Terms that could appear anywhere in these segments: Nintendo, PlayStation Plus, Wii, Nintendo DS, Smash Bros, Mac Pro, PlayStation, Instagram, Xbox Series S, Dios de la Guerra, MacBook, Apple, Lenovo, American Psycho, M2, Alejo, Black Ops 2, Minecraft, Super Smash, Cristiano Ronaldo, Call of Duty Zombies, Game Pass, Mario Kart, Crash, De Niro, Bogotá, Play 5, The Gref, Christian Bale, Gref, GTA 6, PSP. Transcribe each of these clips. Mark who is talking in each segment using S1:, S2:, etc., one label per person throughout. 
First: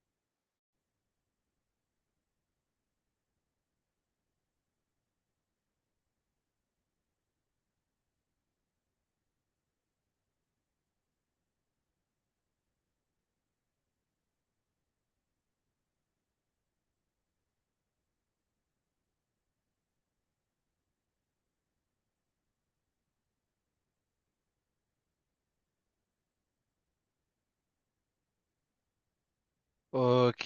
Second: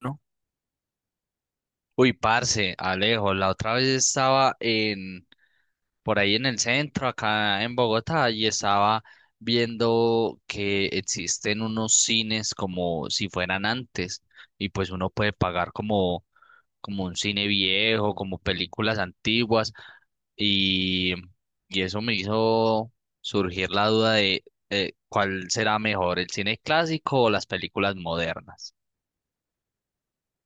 S1: ¿No? Uy, parce, Alejo, la otra vez estaba en por ahí en el centro, acá en Bogotá, y estaba viendo que existen unos cines como si fueran antes, y pues uno puede pagar como un cine viejo, como películas antiguas, y, y eso me hizo surgir la duda de cuál será mejor, el cine clásico o las películas modernas.
S2: Ok,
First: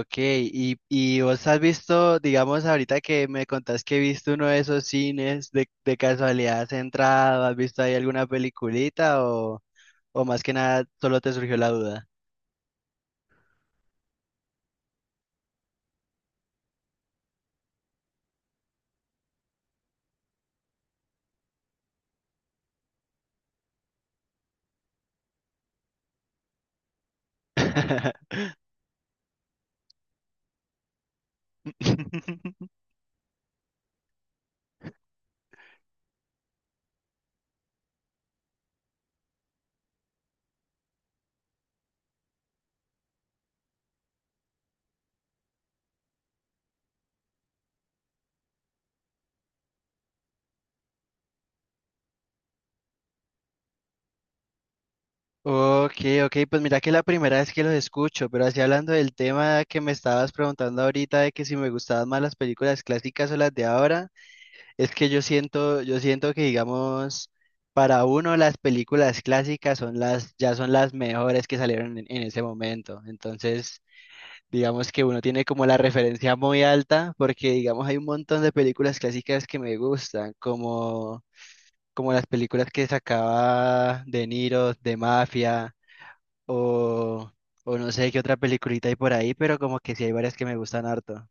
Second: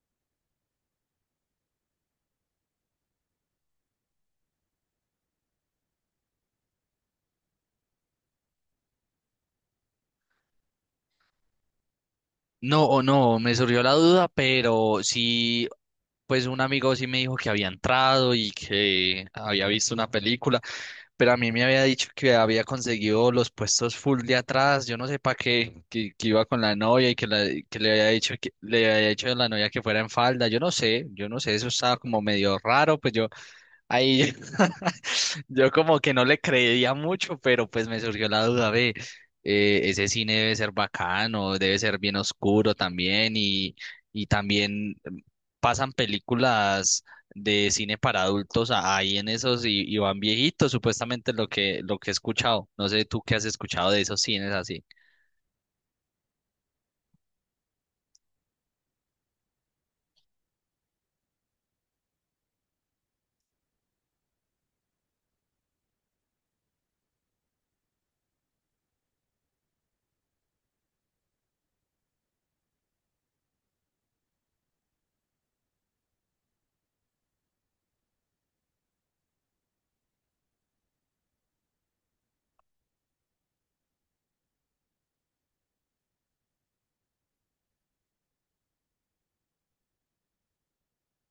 S2: ok. Y vos has visto, digamos, ahorita que me contás que viste uno de esos cines, de casualidad has entrado, has visto ahí alguna peliculita o más que nada solo te surgió la duda?
S1: No, me surgió la duda, pero sí, pues un amigo sí me dijo que había entrado y que había visto una película, pero a mí me había dicho que había conseguido los puestos full de atrás, yo no sé para qué, que iba con la novia y que que le había dicho que le había dicho a la novia que fuera en falda, yo no sé, eso estaba como medio raro, pues yo ahí yo como que no le creía mucho, pero pues me surgió la duda, ve, ese cine debe ser bacano, debe ser bien oscuro también y también pasan películas de cine para adultos ahí en esos y van viejitos, supuestamente lo que he escuchado. No sé tú qué has escuchado de esos cines así.
S2: Ok, ok, pues mira que la primera vez que los escucho, pero así hablando del tema que me estabas preguntando ahorita de que si me gustaban más las películas clásicas o las de ahora. Es que yo siento que digamos, para uno las películas clásicas son las, ya son las mejores que salieron en ese momento. Entonces, digamos que uno tiene como la referencia muy alta, porque digamos hay un montón de películas clásicas que me gustan, como, como las películas que sacaba De Niro, de Mafia, o, o no sé qué otra peliculita hay por ahí, pero como que sí hay varias que me gustan harto.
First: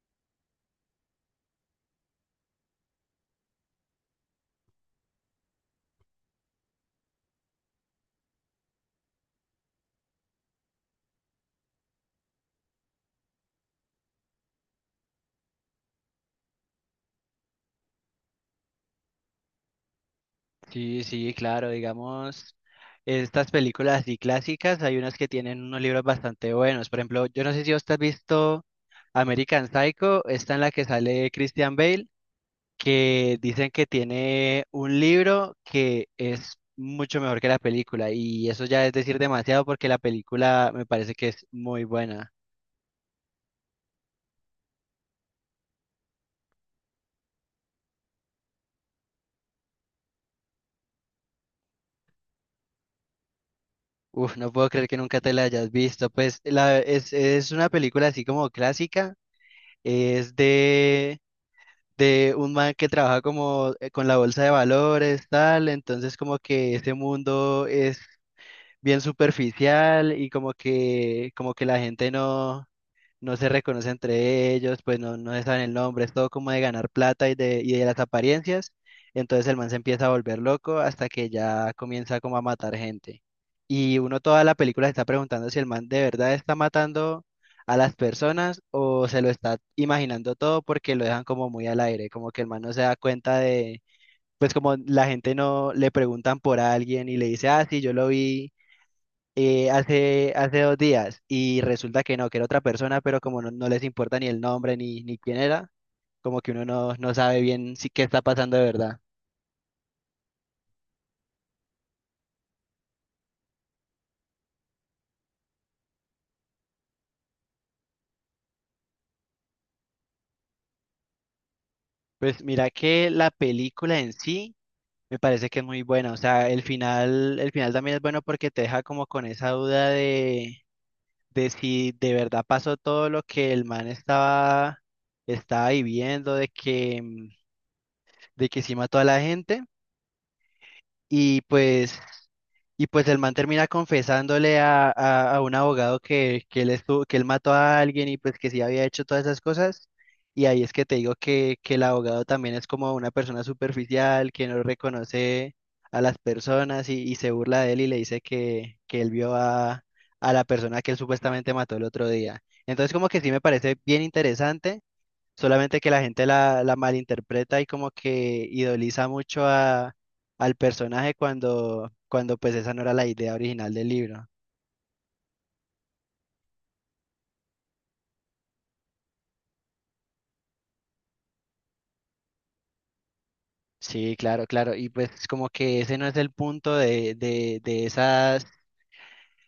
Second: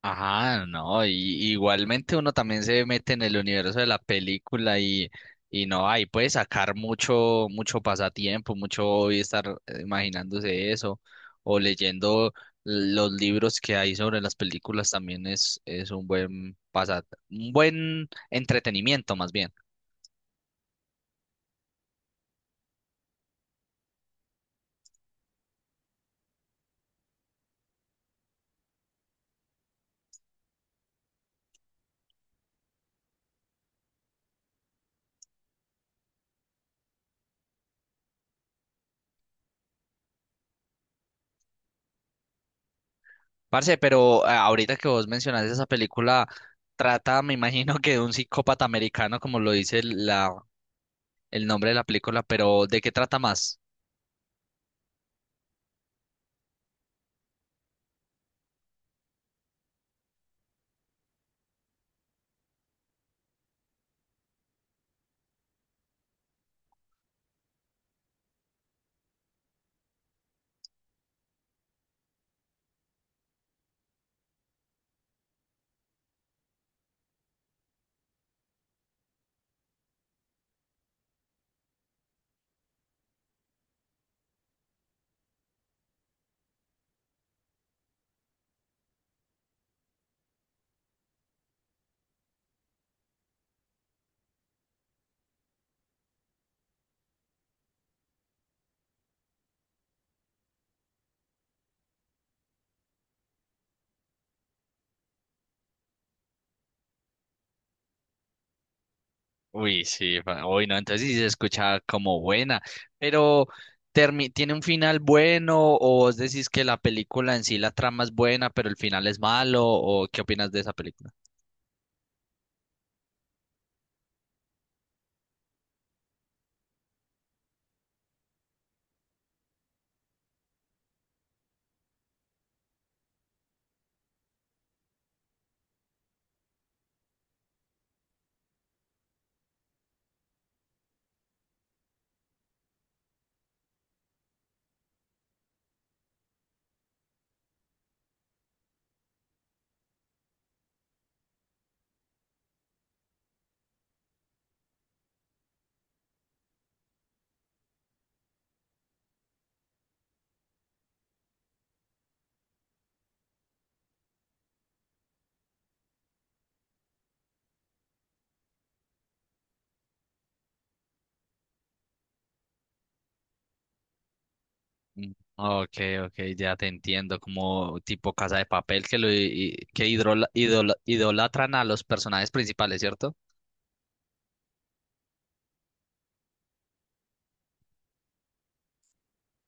S1: Ajá, no, igualmente uno también se mete en el universo de la película y no, ahí puede sacar mucho, mucho pasatiempo, mucho hobby estar imaginándose eso, o leyendo los libros que hay sobre las películas también es un buen pasa, un buen entretenimiento más bien.
S2: Sí, sí, claro, digamos, estas películas así clásicas, hay unas que tienen unos libros bastante buenos. Por ejemplo, yo no sé si vos has visto American Psycho, esta en la que sale Christian Bale, que dicen que tiene un libro que es mucho mejor que la película, y eso ya es decir demasiado porque la película me parece que es muy buena.
S1: Parce, pero ahorita que vos mencionas esa película, trata, me imagino que de un psicópata americano, como lo dice el nombre de la película, pero ¿de qué trata más?
S2: Uf, no puedo creer que nunca te la hayas visto. Pues la, es una película así como clásica, es de un man que trabaja como con la bolsa de valores, tal, entonces como que este mundo es bien superficial y como que la gente no se reconoce entre ellos, pues no, no se saben el nombre, es todo como de ganar plata y de las apariencias. Entonces el man se empieza a volver loco hasta que ya comienza como a matar gente. Y uno toda la película se está preguntando si el man de verdad está matando a las personas o se lo está imaginando todo porque lo dejan como muy al aire, como que el man no se da cuenta de, pues como la gente no le preguntan por alguien y le dice, ah, sí, yo lo vi hace dos días y resulta que no, que era otra persona, pero como no, no les importa ni el nombre ni, ni quién era, como que uno no, no sabe bien si qué está pasando de verdad.
S1: Uy, sí, uy, no, entonces sí se escucha como buena, pero ¿tiene un final bueno o vos decís que la película en sí, la trama es buena, pero el final es malo o qué opinas de esa película?
S2: Pues mira que la película en sí me parece que es muy buena, o sea, el final también es bueno porque te deja como con esa duda de si de verdad pasó todo lo que el man estaba viviendo, de que, de que sí mató a la gente y pues, y pues el man termina confesándole a un abogado que él estuvo, que él mató a alguien y pues que sí había hecho todas esas cosas. Y ahí es que te digo que el abogado también es como una persona superficial, que no reconoce a las personas y se burla de él y le dice que él vio a la persona que él supuestamente mató el otro día. Entonces como que sí me parece bien interesante. Solamente que la gente la, la malinterpreta y como que idoliza mucho a, al personaje cuando, cuando pues esa no era la idea original del libro.
S1: Mm, ok, ok, ya te entiendo, como tipo Casa de Papel que que idolatran a los personajes principales, ¿cierto?
S2: Sí, claro, claro. Y pues como que ese no es el punto de, de esas,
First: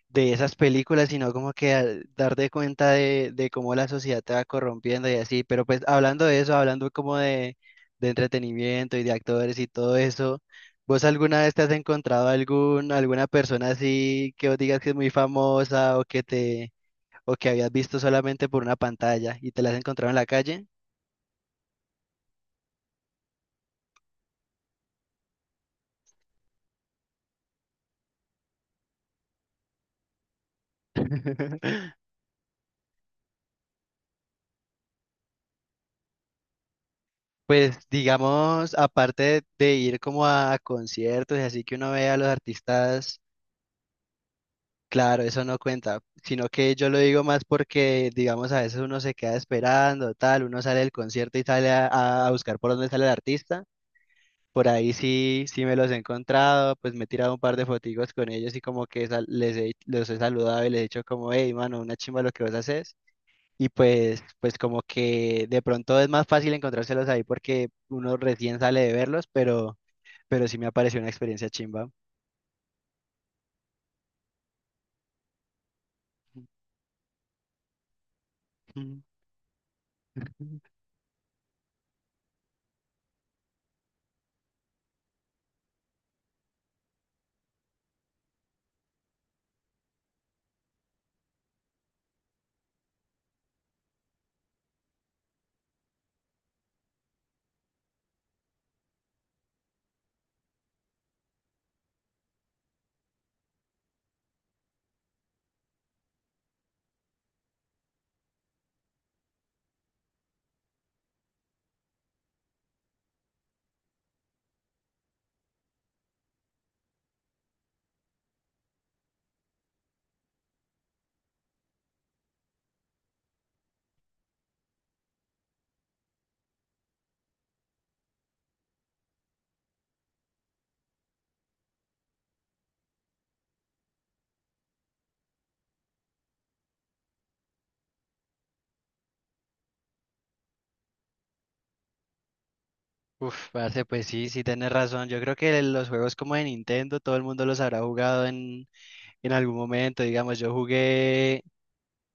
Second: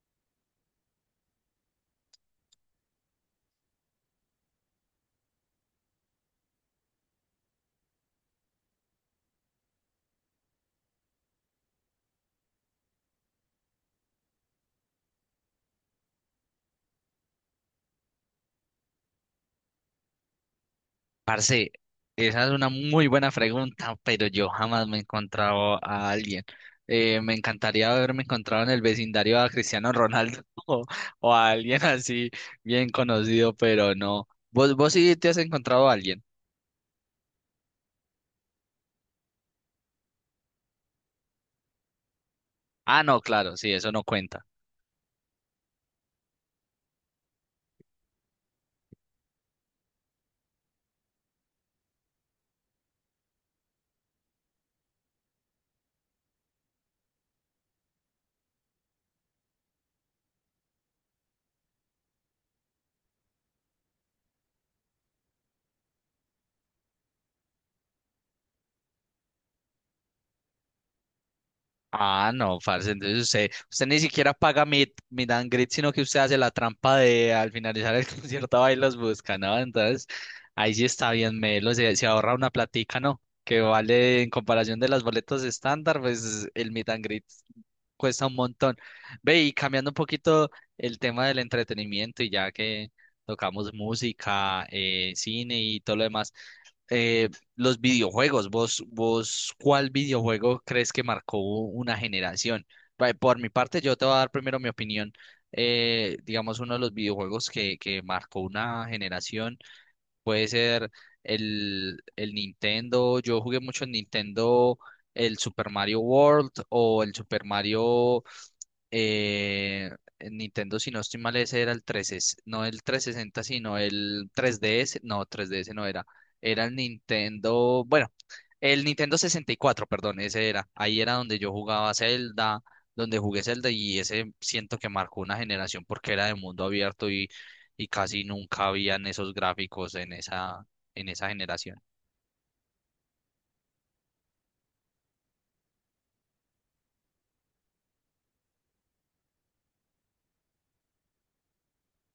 S2: de esas películas, sino como que al darte cuenta de cómo la sociedad te va corrompiendo y así. Pero pues hablando de eso, hablando como de entretenimiento y de actores y todo eso, ¿vos alguna vez te has encontrado algún, alguna persona así que vos digas que es muy famosa o que te, o que habías visto solamente por una pantalla y te la has encontrado en la calle?
S1: Parce, esa es una muy buena pregunta, pero yo jamás me he encontrado a alguien. Me encantaría haberme encontrado en el vecindario a Cristiano Ronaldo o a alguien así bien conocido, pero no. ¿Vos sí te has encontrado a alguien?
S2: Pues digamos, aparte de ir como a conciertos y así que uno ve a los
S1: Ah,
S2: artistas.
S1: no, claro, sí, eso no cuenta.
S2: Claro, eso no cuenta, sino que yo lo digo más porque, digamos, a veces uno se queda esperando, tal, uno sale del concierto y sale a buscar por dónde sale el artista. Por ahí sí, sí me los he encontrado, pues me he tirado un par de fotigos con ellos y como que sal- les he, los he saludado y les he dicho como, hey, mano, una chimba lo que vos haces. Y pues, pues como que de pronto es más fácil encontrárselos ahí porque uno recién sale de verlos, pero sí me ha parecido una experiencia chimba.
S1: Ah, no, parce, entonces usted ni siquiera paga Meet and greet, sino que usted hace la trampa de al finalizar el concierto va y los busca, ¿no? Entonces, ahí sí está bien melo, se ahorra una platica, ¿no? Que vale, en comparación de las boletas estándar, pues el Meet and greet cuesta un montón. Ve, y cambiando un poquito el tema del entretenimiento, y ya que tocamos música, cine y todo lo demás eh, los videojuegos, ¿cuál videojuego crees que marcó una generación? Vale, por mi parte, yo te voy a dar primero mi opinión. Digamos, uno de los videojuegos que marcó una generación puede ser el Nintendo. Yo jugué mucho en Nintendo, el Super Mario World o el Super Mario eh, en Nintendo, si no estoy mal, ese era el 13, no el 360, sino el 3DS, no, 3DS no era, era el Nintendo, bueno, el Nintendo 64, perdón, ese era, ahí era donde yo jugaba Zelda, donde jugué Zelda y ese siento que marcó una generación porque era de mundo abierto y casi nunca habían esos gráficos en esa generación.
S2: Uf, parce, pues sí, sí tenés razón. Yo creo que los juegos como de Nintendo, todo el mundo los habrá jugado en algún momento. Digamos, yo jugué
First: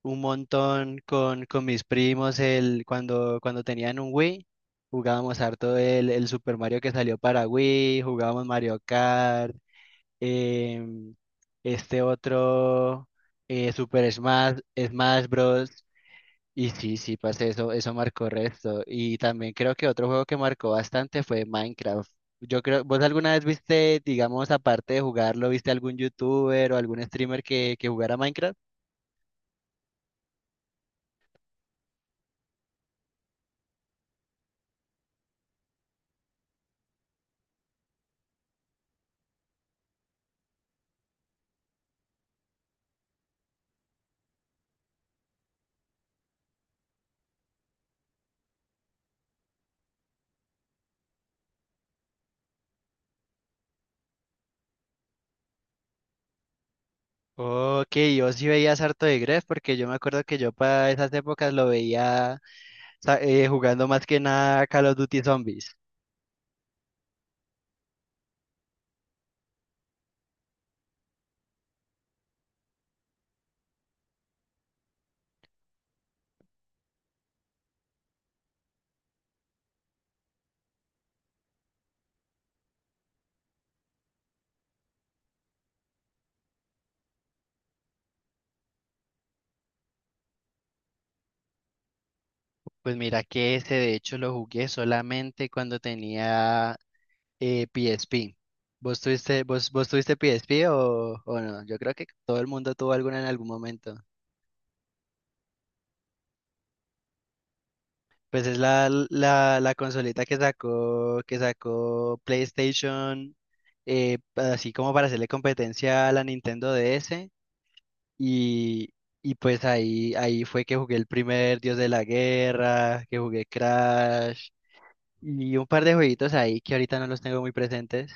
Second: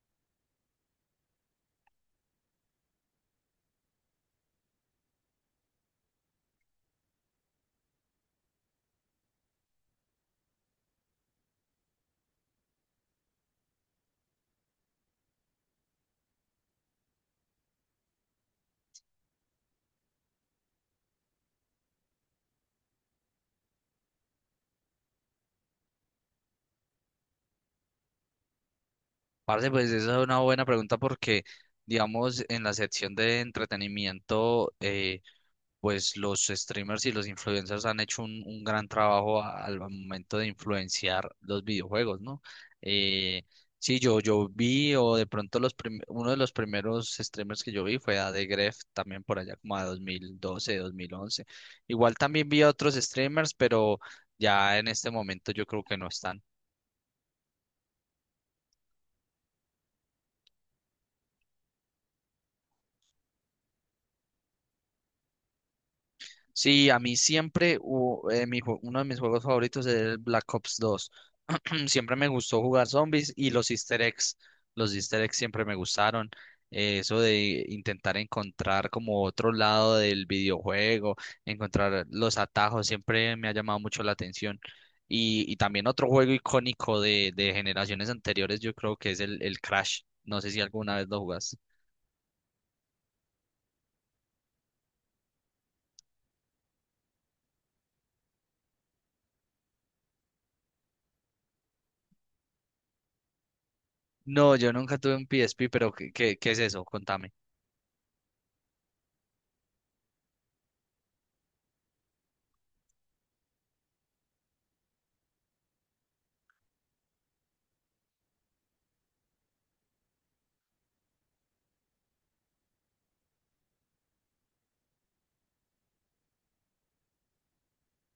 S2: un montón con mis primos el, cuando, cuando tenían un Wii. Jugábamos harto el Super Mario que salió para Wii, jugábamos Mario Kart, em, este otro Super Smash, Smash Bros. Y sí, sí, parce, eso marcó resto. Y también creo que otro juego que marcó bastante fue Minecraft. Yo creo, ¿vos alguna vez viste, digamos, aparte de jugarlo, viste algún youtuber o algún streamer que jugara Minecraft?
S1: Parce, pues esa es una buena pregunta porque, digamos, en la sección de entretenimiento, pues los streamers y los influencers han hecho un gran trabajo al momento de influenciar los videojuegos, ¿no? Eh, sí, yo vi, o de pronto uno de los primeros streamers que yo vi fue a The Gref, también por allá como a 2012, 2011. Igual también vi a otros streamers, pero ya en este momento yo creo que no están.
S2: Ok, yo sí veía harto de Gref porque yo me acuerdo que yo para esas épocas lo veía sa- jugando más que nada Call of Duty Zombies.
S1: Sí, a mí siempre uno de mis juegos favoritos es el Black Ops 2. Siempre me gustó jugar zombies y los easter eggs. Los easter eggs siempre me gustaron. Eso de intentar encontrar como otro lado del videojuego, encontrar los atajos, siempre me ha llamado mucho la atención. Y también otro juego icónico de generaciones anteriores, yo creo que es el Crash. No sé si alguna vez lo jugaste.
S2: Pues mira que ese de hecho lo jugué solamente cuando tenía PSP. ¿Vos tuviste, vos, vos tuviste PSP o no? Yo creo que todo el mundo tuvo alguna en algún momento.
S1: No, yo nunca tuve un PSP, pero ¿qué es eso? Contame.
S2: Pues es la, la, la consolita que sacó PlayStation, así como para hacerle competencia a la Nintendo DS. Y, y pues ahí, ahí fue que jugué el primer Dios de la Guerra, que jugué Crash y un par de jueguitos ahí que ahorita no los tengo muy presentes.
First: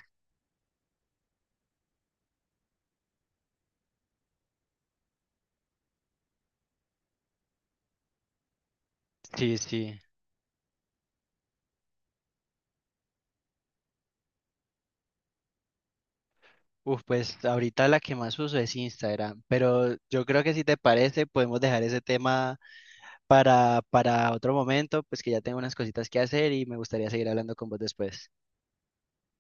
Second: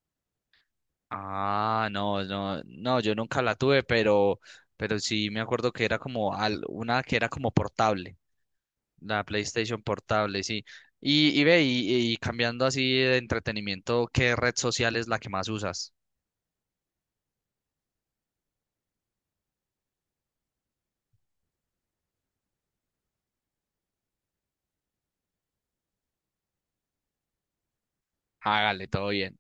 S1: Ah, no, no, no, yo nunca la tuve, pero sí me acuerdo que era como una que era como portable, la
S2: Sí,
S1: PlayStation
S2: sí.
S1: portable, sí. Y ve, y cambiando así de entretenimiento, ¿qué red social es la que más usas?
S2: Uf, pues ahorita la que más uso es Instagram, pero yo creo que si te parece podemos dejar ese tema para otro momento, pues que ya tengo unas cositas que hacer y me gustaría seguir hablando con vos después.
S1: Hágale, todo bien.